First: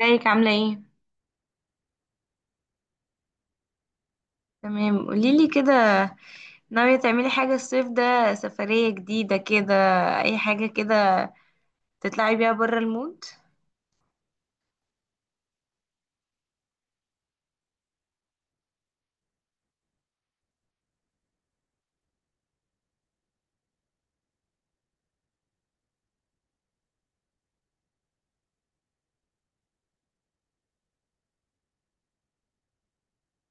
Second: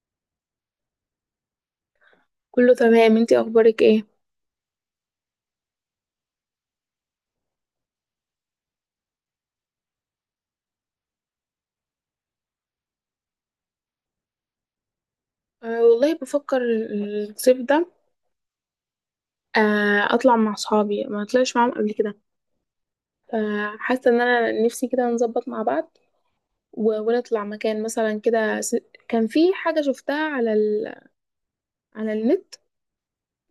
ازيك عاملة ايه؟ كله تمام، انتي اخبارك ايه؟ تمام، قوليلي كده. ناوية تعملي حاجة الصيف ده؟ سفرية جديدة كده، أي حاجة كده، تطلعي بيها برا المود؟ أه والله بفكر الصيف ده أه اطلع مع صحابي ما طلعش معاهم قبل كده، فحاسه ان انا نفسي كده نظبط مع بعض ونطلع مكان مثلا كده كان في حاجه شفتها على النت.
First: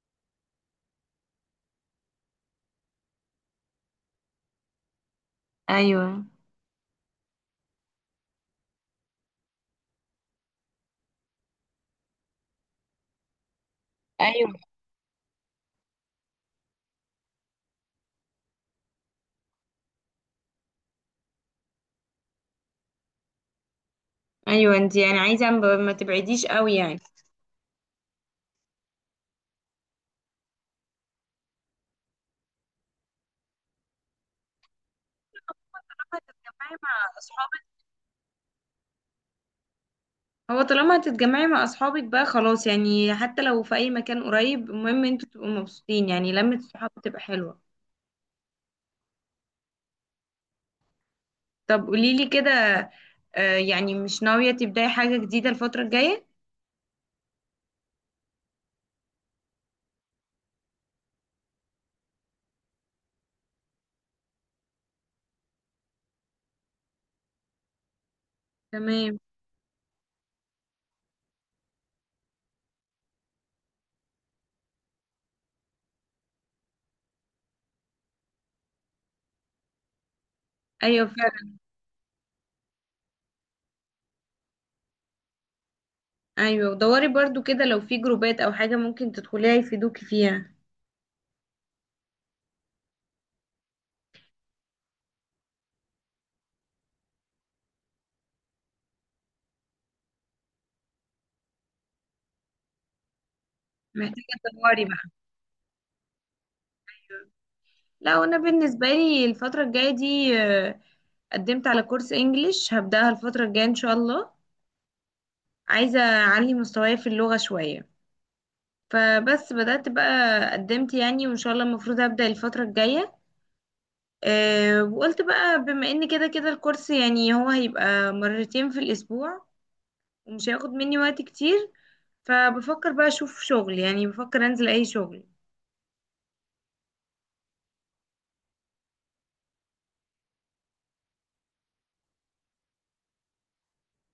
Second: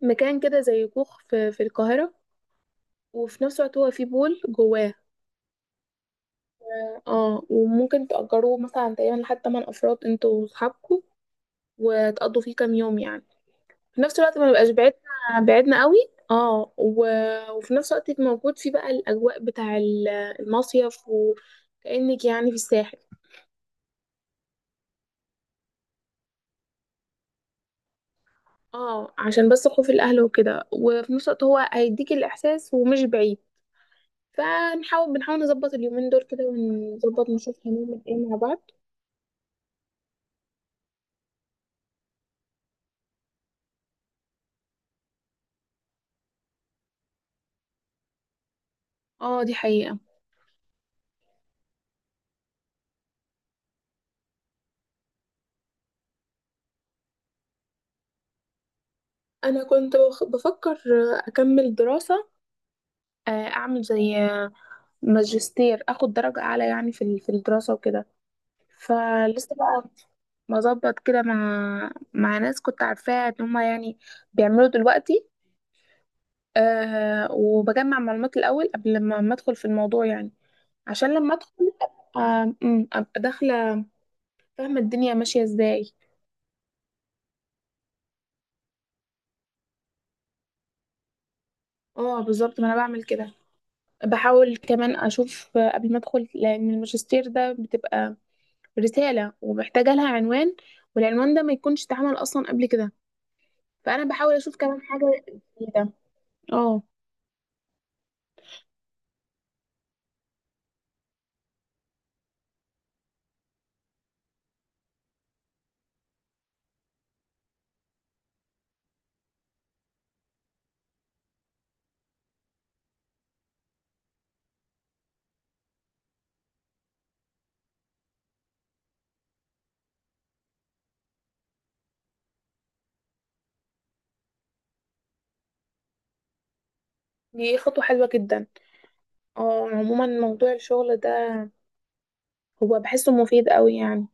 مكان كده زي كوخ في القاهره، وفي نفس الوقت هو فيه بول جواه. أيوه، اه، وممكن تأجروه مثلا تقريبا لحد 8 افراد انتوا وصحابكم، وتقضوا فيه كام يوم يعني، في نفس الوقت ما أيوه، نبقاش بعدنا قوي. اه وفي نفس الوقت يبقى موجود فيه بقى الاجواء المصيف، وكأنك يعني في الساحل. أيوه، انتي يعني عايزة ما تبعديش قوي يعني. اه، عشان بس خوف الاهل وكده، وفي نفس الوقت هو هيديك الاحساس ومش بعيد. بنحاول نظبط اليومين طالما دول كده، هتتجمعي مع ونظبط نشوف أصحابك هنعمل ايه مع بعض. طالما هتتجمعي مع أصحابك بقى خلاص، يعني حتى لو في أي مكان قريب، المهم انتوا تبقوا مبسوطين، يعني لمة الصحاب بتبقى حلوة. اه دي حقيقة. طب قوليلي كده. يعني مش ناوية تبدأي حاجة جديدة الفترة الجاية؟ انا كنت بفكر اكمل دراسة، اعمل زي ماجستير، اخد درجة اعلى يعني في الدراسة وكده. تمام. فلسه بقى مظبط كده مع ناس كنت عارفاها ان هما يعني بيعملوا دلوقتي. أه، وبجمع معلومات الاول قبل ما ادخل في الموضوع يعني، أيوه، عشان لما فعلا. ادخل ابقى، أبقى داخله فاهمه الدنيا ماشيه ازاي. ايوه، ودوري برضو كده لو في جروبات او حاجه ممكن تدخليها يفيدوكي فيها. اه بالظبط، ما انا بعمل كده. بحاول كمان اشوف قبل ما ادخل، لان الماجستير ده بتبقى رساله ومحتاجه لها عنوان، والعنوان ده ما يكونش اتعمل اصلا قبل كده، فانا محتاجه بحاول اشوف كمان تدوري حاجه بقى. جديده. اه لا، انا بالنسبه لي الفتره الجايه دي قدمت على كورس انجليش، هبداها الفتره الجايه ان شاء الله. عايزه اعلي مستواي في اللغه شويه. فبس بدات بقى، قدمت يعني، وان شاء الله المفروض هبدا الفتره الجايه. أه، وقلت بقى بما ان كده كده الكورس، يعني هو هيبقى مرتين في الاسبوع ومش هياخد مني وقت كتير. فبفكر بقى اشوف شغل، يعني بفكر انزل اي شغل. دي خطوة حلوة جدا. اه، عموما موضوع الشغل ده هو بحسه مفيد قوي يعني،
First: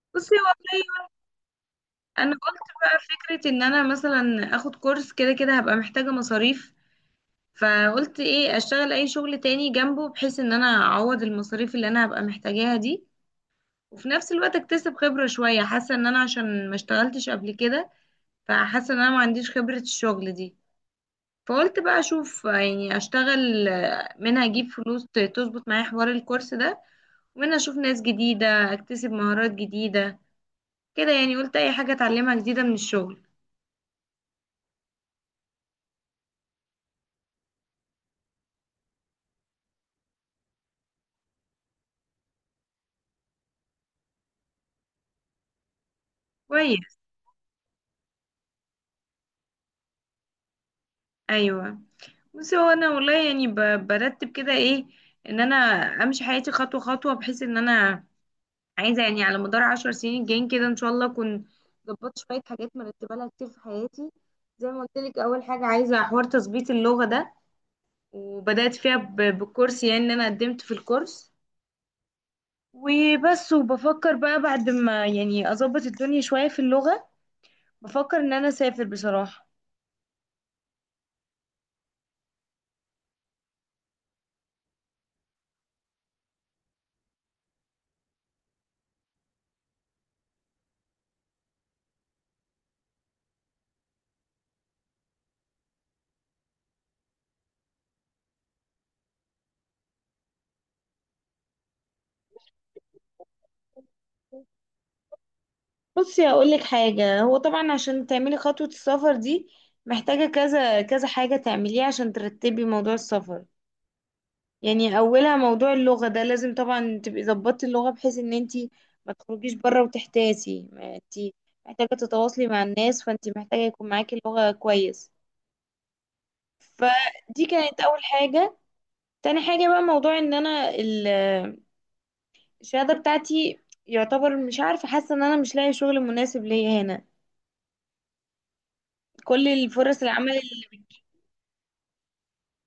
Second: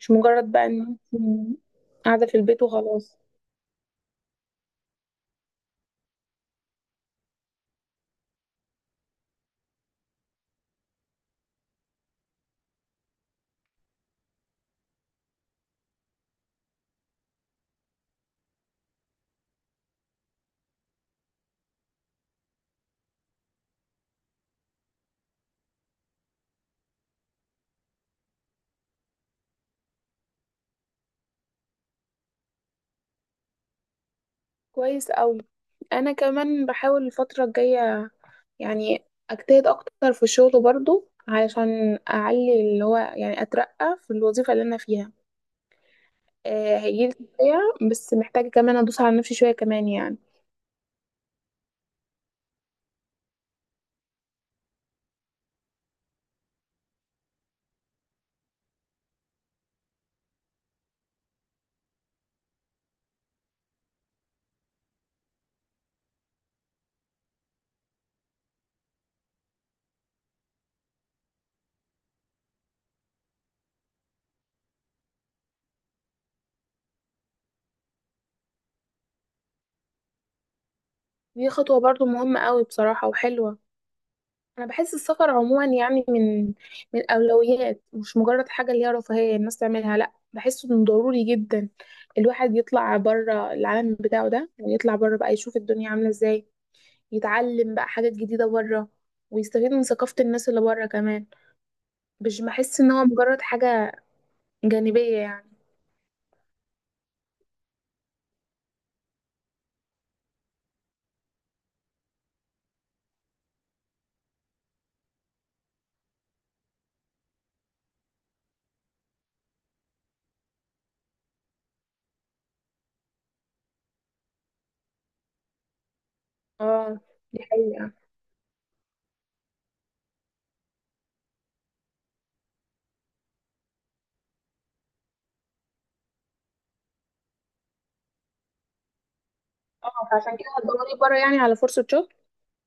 مش بصي مجرد بقى ان والله، انت قاعدة انا في قلت البيت بقى وخلاص. فكره ان انا مثلا اخد كورس، كده كده هبقى محتاجه مصاريف. فقلت ايه، اشتغل اي شغل تاني جنبه بحيث ان انا اعوض المصاريف اللي انا هبقى محتاجاها دي. وفي نفس الوقت اكتسب خبره شويه، حاسه ان انا عشان ما اشتغلتش قبل كده، فحاسه ان انا ما عنديش خبره الشغل دي. فقلت بقى اشوف، يعني اشتغل، منها اجيب فلوس تظبط معايا حوار الكورس ده، ومنها اشوف ناس جديده، اكتسب مهارات جديده كده، يعني قلت اي حاجه اتعلمها جديده من الشغل. كويس قوي. انا كمان بحاول الفترة الجاية يعني اجتهد اكتر في الشغل برضو، علشان اعلي اللي هو يعني اترقى في الوظيفة اللي انا فيها. آه كويس. هيجيلي ترقية، بس محتاجة كمان ادوس على نفسي شوية كمان يعني. ايوه. بس هو انا والله يعني برتب كده، ايه، ان انا امشي حياتي خطوه خطوه، بحيث ان انا عايزه يعني على مدار 10 سنين الجايين كده ان شاء الله اكون ظبطت شويه حاجات مرتبه لها كتير في حياتي. زي ما قلت لك، اول حاجه عايزه حوار تظبيط اللغه ده، وبدات فيها بالكورس، يعني ان انا قدمت في الكورس وبس. وبفكر بقى بعد ما يعني اظبط الدنيا شويه في اللغه، بفكر ان انا اسافر بصراحه. دي خطوة برضو مهمة قوي بصراحة وحلوة. انا بحس السفر عموما يعني من الاولويات، مش مجرد حاجه اللي هي رفاهيه الناس تعملها، لا بحسه انه ضروري جدا الواحد يطلع بره العالم بتاعه ده، ويطلع بره بقى يشوف الدنيا عامله ازاي، يتعلم بقى حاجات جديده بره، ويستفيد من ثقافه الناس اللي بره كمان. مش بحس ان هو مجرد حاجه جانبيه يعني. بصي هقول لك حاجة، هو طبعا عشان تعملي خطوة السفر دي محتاجة كذا كذا حاجة تعمليها عشان ترتبي موضوع السفر. يعني أولها موضوع اللغة ده، لازم طبعا تبقي ظبطتي اللغة بحيث إن انتي ما تخرجيش بره وتحتاسي، ما انتي محتاجة تتواصلي مع الناس، فانتي محتاجة يكون معاكي اللغة كويس. اه دي فدي كانت حقيقه. أول حاجة. تاني حاجة بقى، موضوع إن أنا الشهادة بتاعتي يعتبر مش عارفة، حاسة إن أنا مش لاقي شغل مناسب ليا هنا، كل الفرص اه، فعشان العمل. كده هتدوري بره يعني على فرصه شغل.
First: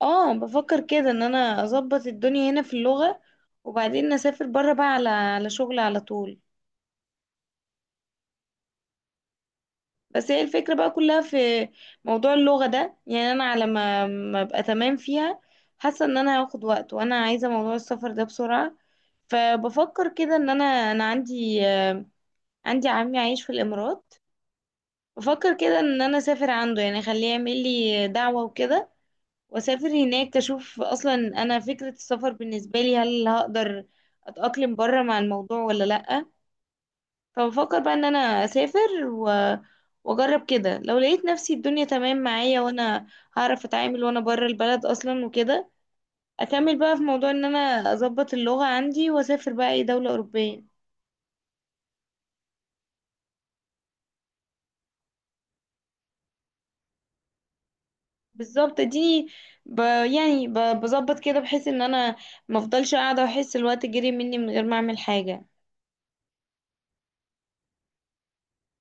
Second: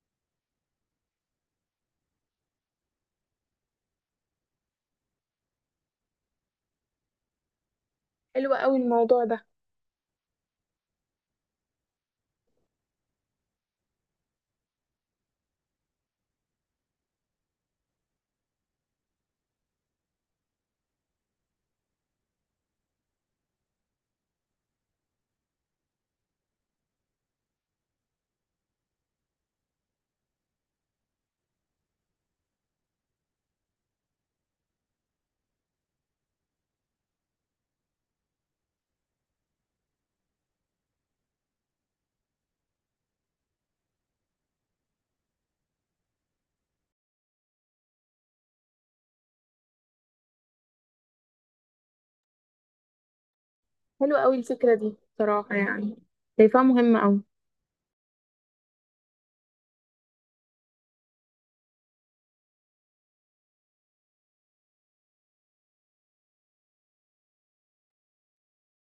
اه، بفكر كده ان انا اظبط الدنيا هنا في اللغة وبعدين اسافر بره بقى على شغل على طول. حلوه قوي الموضوع ده. بس هي الفكرة بقى كلها في موضوع اللغة ده، يعني انا على ما ابقى تمام فيها حاسة ان انا هاخد وقت، وانا عايزة موضوع السفر ده بسرعة. فبفكر كده ان انا عندي عندي عمي عايش في الامارات. بفكر كده ان انا اسافر عنده، يعني اخليه يعمل لي دعوة وكده، واسافر هناك اشوف اصلا انا فكرة السفر بالنسبة لي هل هقدر اتأقلم بره مع الموضوع ولا لأ. فبفكر بقى ان انا اسافر واجرب كده، لو لقيت نفسي الدنيا تمام معايا وانا هعرف اتعامل وانا بره البلد اصلا وكده، اكمل بقى في موضوع ان انا اظبط اللغة عندي واسافر بقى اي دولة اوروبية. حلوه قوي الفكره دي صراحه يعني، شايفاها مهمه قوي. بالظبط، اديني ب... يعني بظبط كده بحيث ان انا مفضلش قاعدة واحس الوقت جري مني من غير ما اعمل حاجة.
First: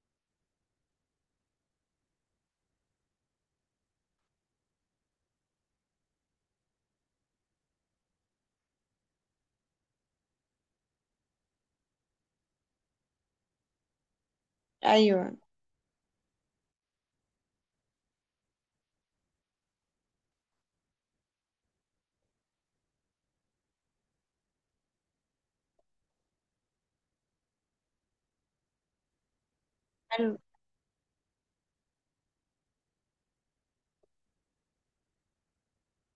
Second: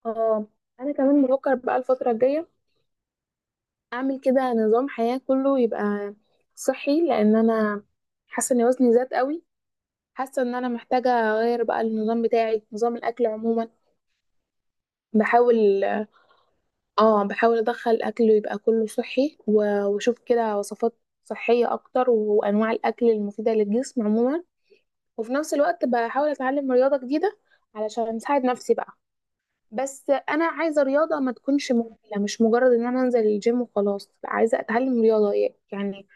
اه، انا كمان بفكر بقى الفتره الجايه اعمل كده نظام حياه كله يبقى صحي، لان انا حاسه ان وزني زاد قوي. حاسه ان انا محتاجه اغير بقى النظام بتاعي، نظام الاكل عموما. ايوه. بحاول، اه بحاول ادخل اكل يبقى كله صحي واشوف كده وصفات صحيه اكتر، وانواع الاكل المفيده للجسم عموما. وفي نفس الوقت بحاول اتعلم رياضه جديده علشان اساعد نفسي بقى. بس حلو. انا عايزه رياضه ما تكونش ممله، مش مجرد ان انا انزل الجيم وخلاص. لا، عايزه اتعلم رياضه يعني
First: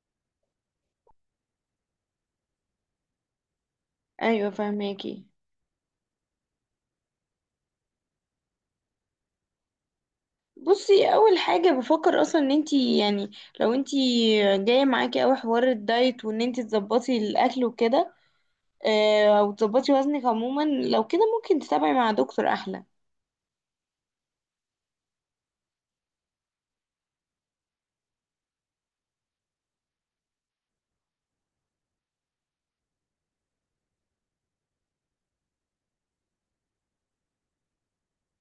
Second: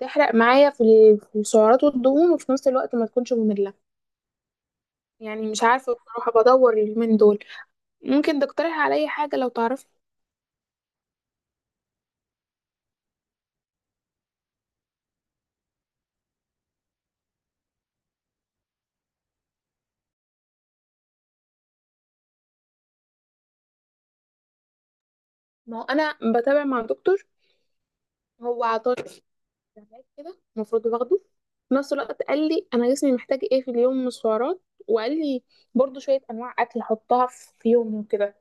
تحرق معايا في السعرات والدهون، وفي نفس الوقت ما تكونش ممله ايوه، فهماكي. يعني. مش عارفه بصراحه، بدور اليومين دول. ممكن تقترح عليا حاجه لو تعرف؟ بصي، اول حاجه بفكر اصلا ان انتي يعني لو انتي جايه معاكي اوي حوار الدايت وان انتي تظبطي الاكل وكده، او تظبطي وزنك عموما، لو كده ممكن تتابعي مع دكتور احلى. ما هو انا بتابع مع دكتور، هو عطاني استبعاد كده المفروض باخده، في نفس الوقت قال لي انا جسمي محتاج ايه في اليوم من السعرات، وقال لي برضو شويه انواع اكل احطها في يومي وكده.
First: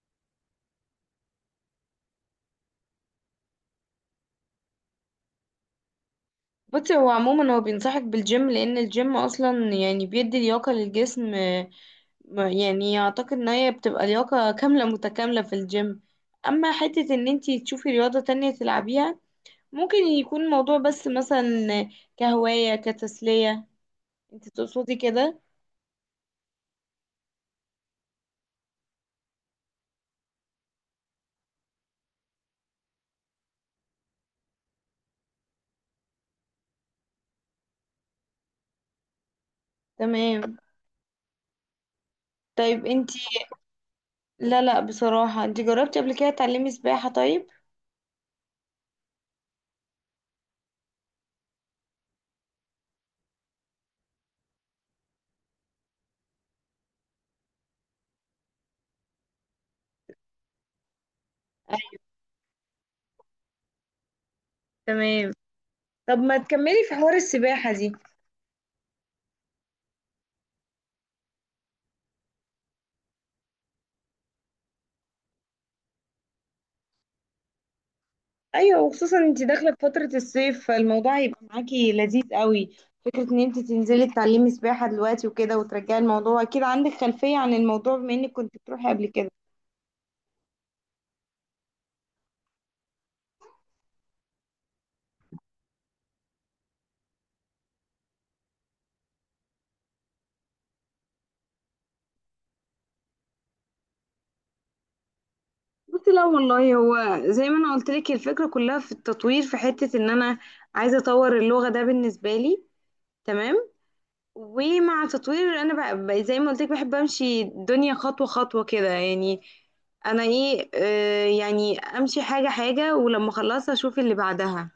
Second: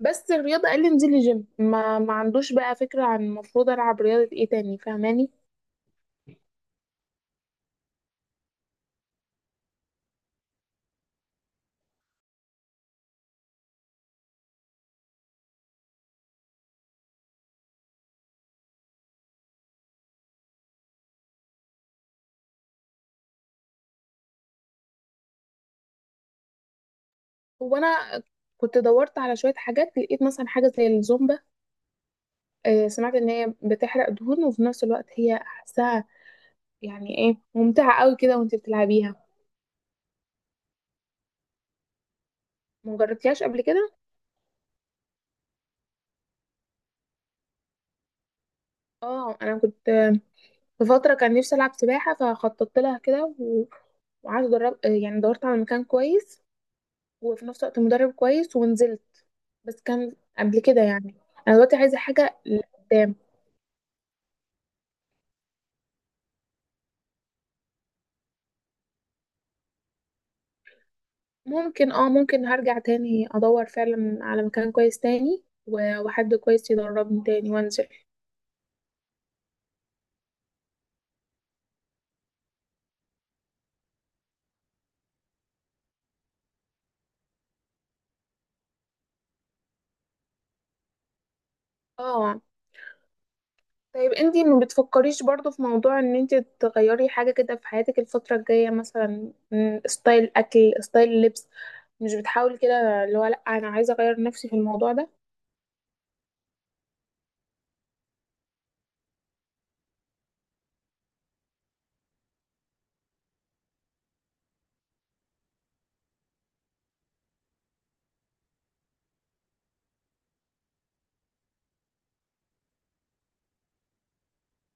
بس الرياضة قال لي انزلي جيم، ما عندوش بقى فكرة عن المفروض العب رياضة ايه تاني، فاهماني؟ بصي هو عموما هو بينصحك بالجيم لان الجيم اصلا يعني بيدي لياقه للجسم، يعني اعتقد ان هي بتبقى لياقه كامله متكامله في الجيم. اما حته ان انتي تشوفي رياضه تانية تلعبيها، ممكن يكون الموضوع بس مثلا كهوايه كتسليه، انتي تقصدي كده؟ هو انا كنت دورت على شوية حاجات، لقيت مثلا حاجة زي الزومبا. سمعت ان هي بتحرق دهون، وفي نفس الوقت هي احسها يعني ايه ممتعة قوي كده وانت بتلعبيها. تمام. طيب انتي. مجربتيهاش قبل كده؟ لا، لا، بصراحة، انتي جربتي قبل كده تعلمي سباحة؟ طيب. اه انا كنت في فترة كان نفسي العب سباحة، فخططت لها كده وقعدت ادرب، يعني دورت على مكان كويس، وفي نفس الوقت مدرب كويس، ونزلت. بس كان قبل كده يعني، انا دلوقتي عايزة حاجة لقدام. تمام. طب ما تكملي في حوار السباحة دي. ممكن، اه ممكن هرجع تاني ادور فعلا على مكان كويس تاني وحد كويس يدربني تاني وانزل. ايوه، وخصوصا انتي داخلة في فترة الصيف فالموضوع هيبقى معاكي لذيذ قوي. فكرة ان انتي تنزلي تتعلمي سباحة دلوقتي وكده وترجعي، الموضوع اكيد عندك خلفية عن الموضوع بما انك كنت بتروحي قبل كده. اه طيب انتي ما بتفكريش برضو في موضوع ان انتي تغيري حاجة كده في حياتك الفترة الجاية، مثلا ستايل اكل، ستايل لبس؟ مش بتحاولي كده اللي هو لا انا عايزة اغير نفسي في الموضوع ده؟ بصي، لا والله، هو زي ما انا قلت لك الفكرة كلها في التطوير، في حتة ان انا عايزة اطور اللغة ده بالنسبة لي. تمام. ومع تطوير انا بقى زي ما قلت لك بحب امشي الدنيا خطوه خطوه كده، يعني انا ايه، يعني امشي حاجه حاجه ولما اخلصها اشوف اللي بعدها.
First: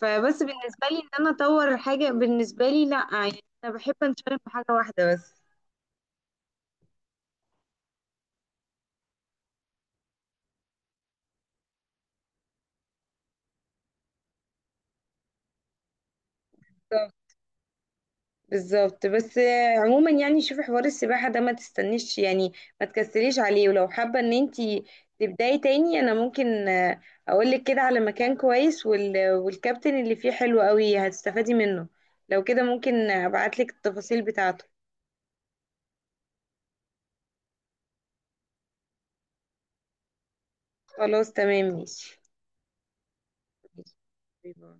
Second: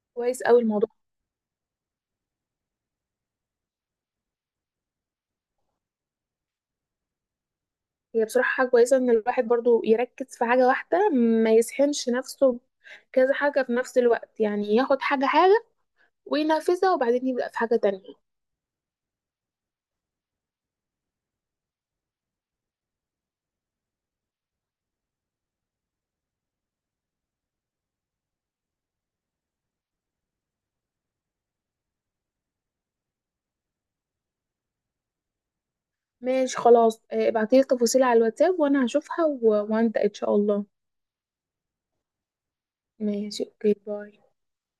فبس كويس اوي بالنسبه الموضوع. لي ان انا اطور حاجه بالنسبه لي، لا، يعني انا بحب انشغل في حاجه واحده بس. هي بصراحة حاجة كويسة ان الواحد برضو يركز في حاجة واحدة، ما يسحنش نفسه كذا حاجة في نفس الوقت. يعني ياخد حاجة حاجة وينفذها، وبعدين يبدأ في حاجة تانية. بالظبط. بس عموما يعني شوفي حوار السباحة ده ما تستنيش، يعني ما تكسليش عليه، ولو حابة ان انتي تبداي تاني انا ممكن اقولك كده على مكان كويس والكابتن اللي فيه حلو قوي، هتستفادي منه. لو كده ممكن ابعتلك التفاصيل بتاعته. ماشي خلاص، ابعتيلي التفاصيل على الواتساب، وانا هشوفها وابدأ ان شاء الله. خلاص تمام ماشي. ماشي اوكي، ماشي. باي. باي باي.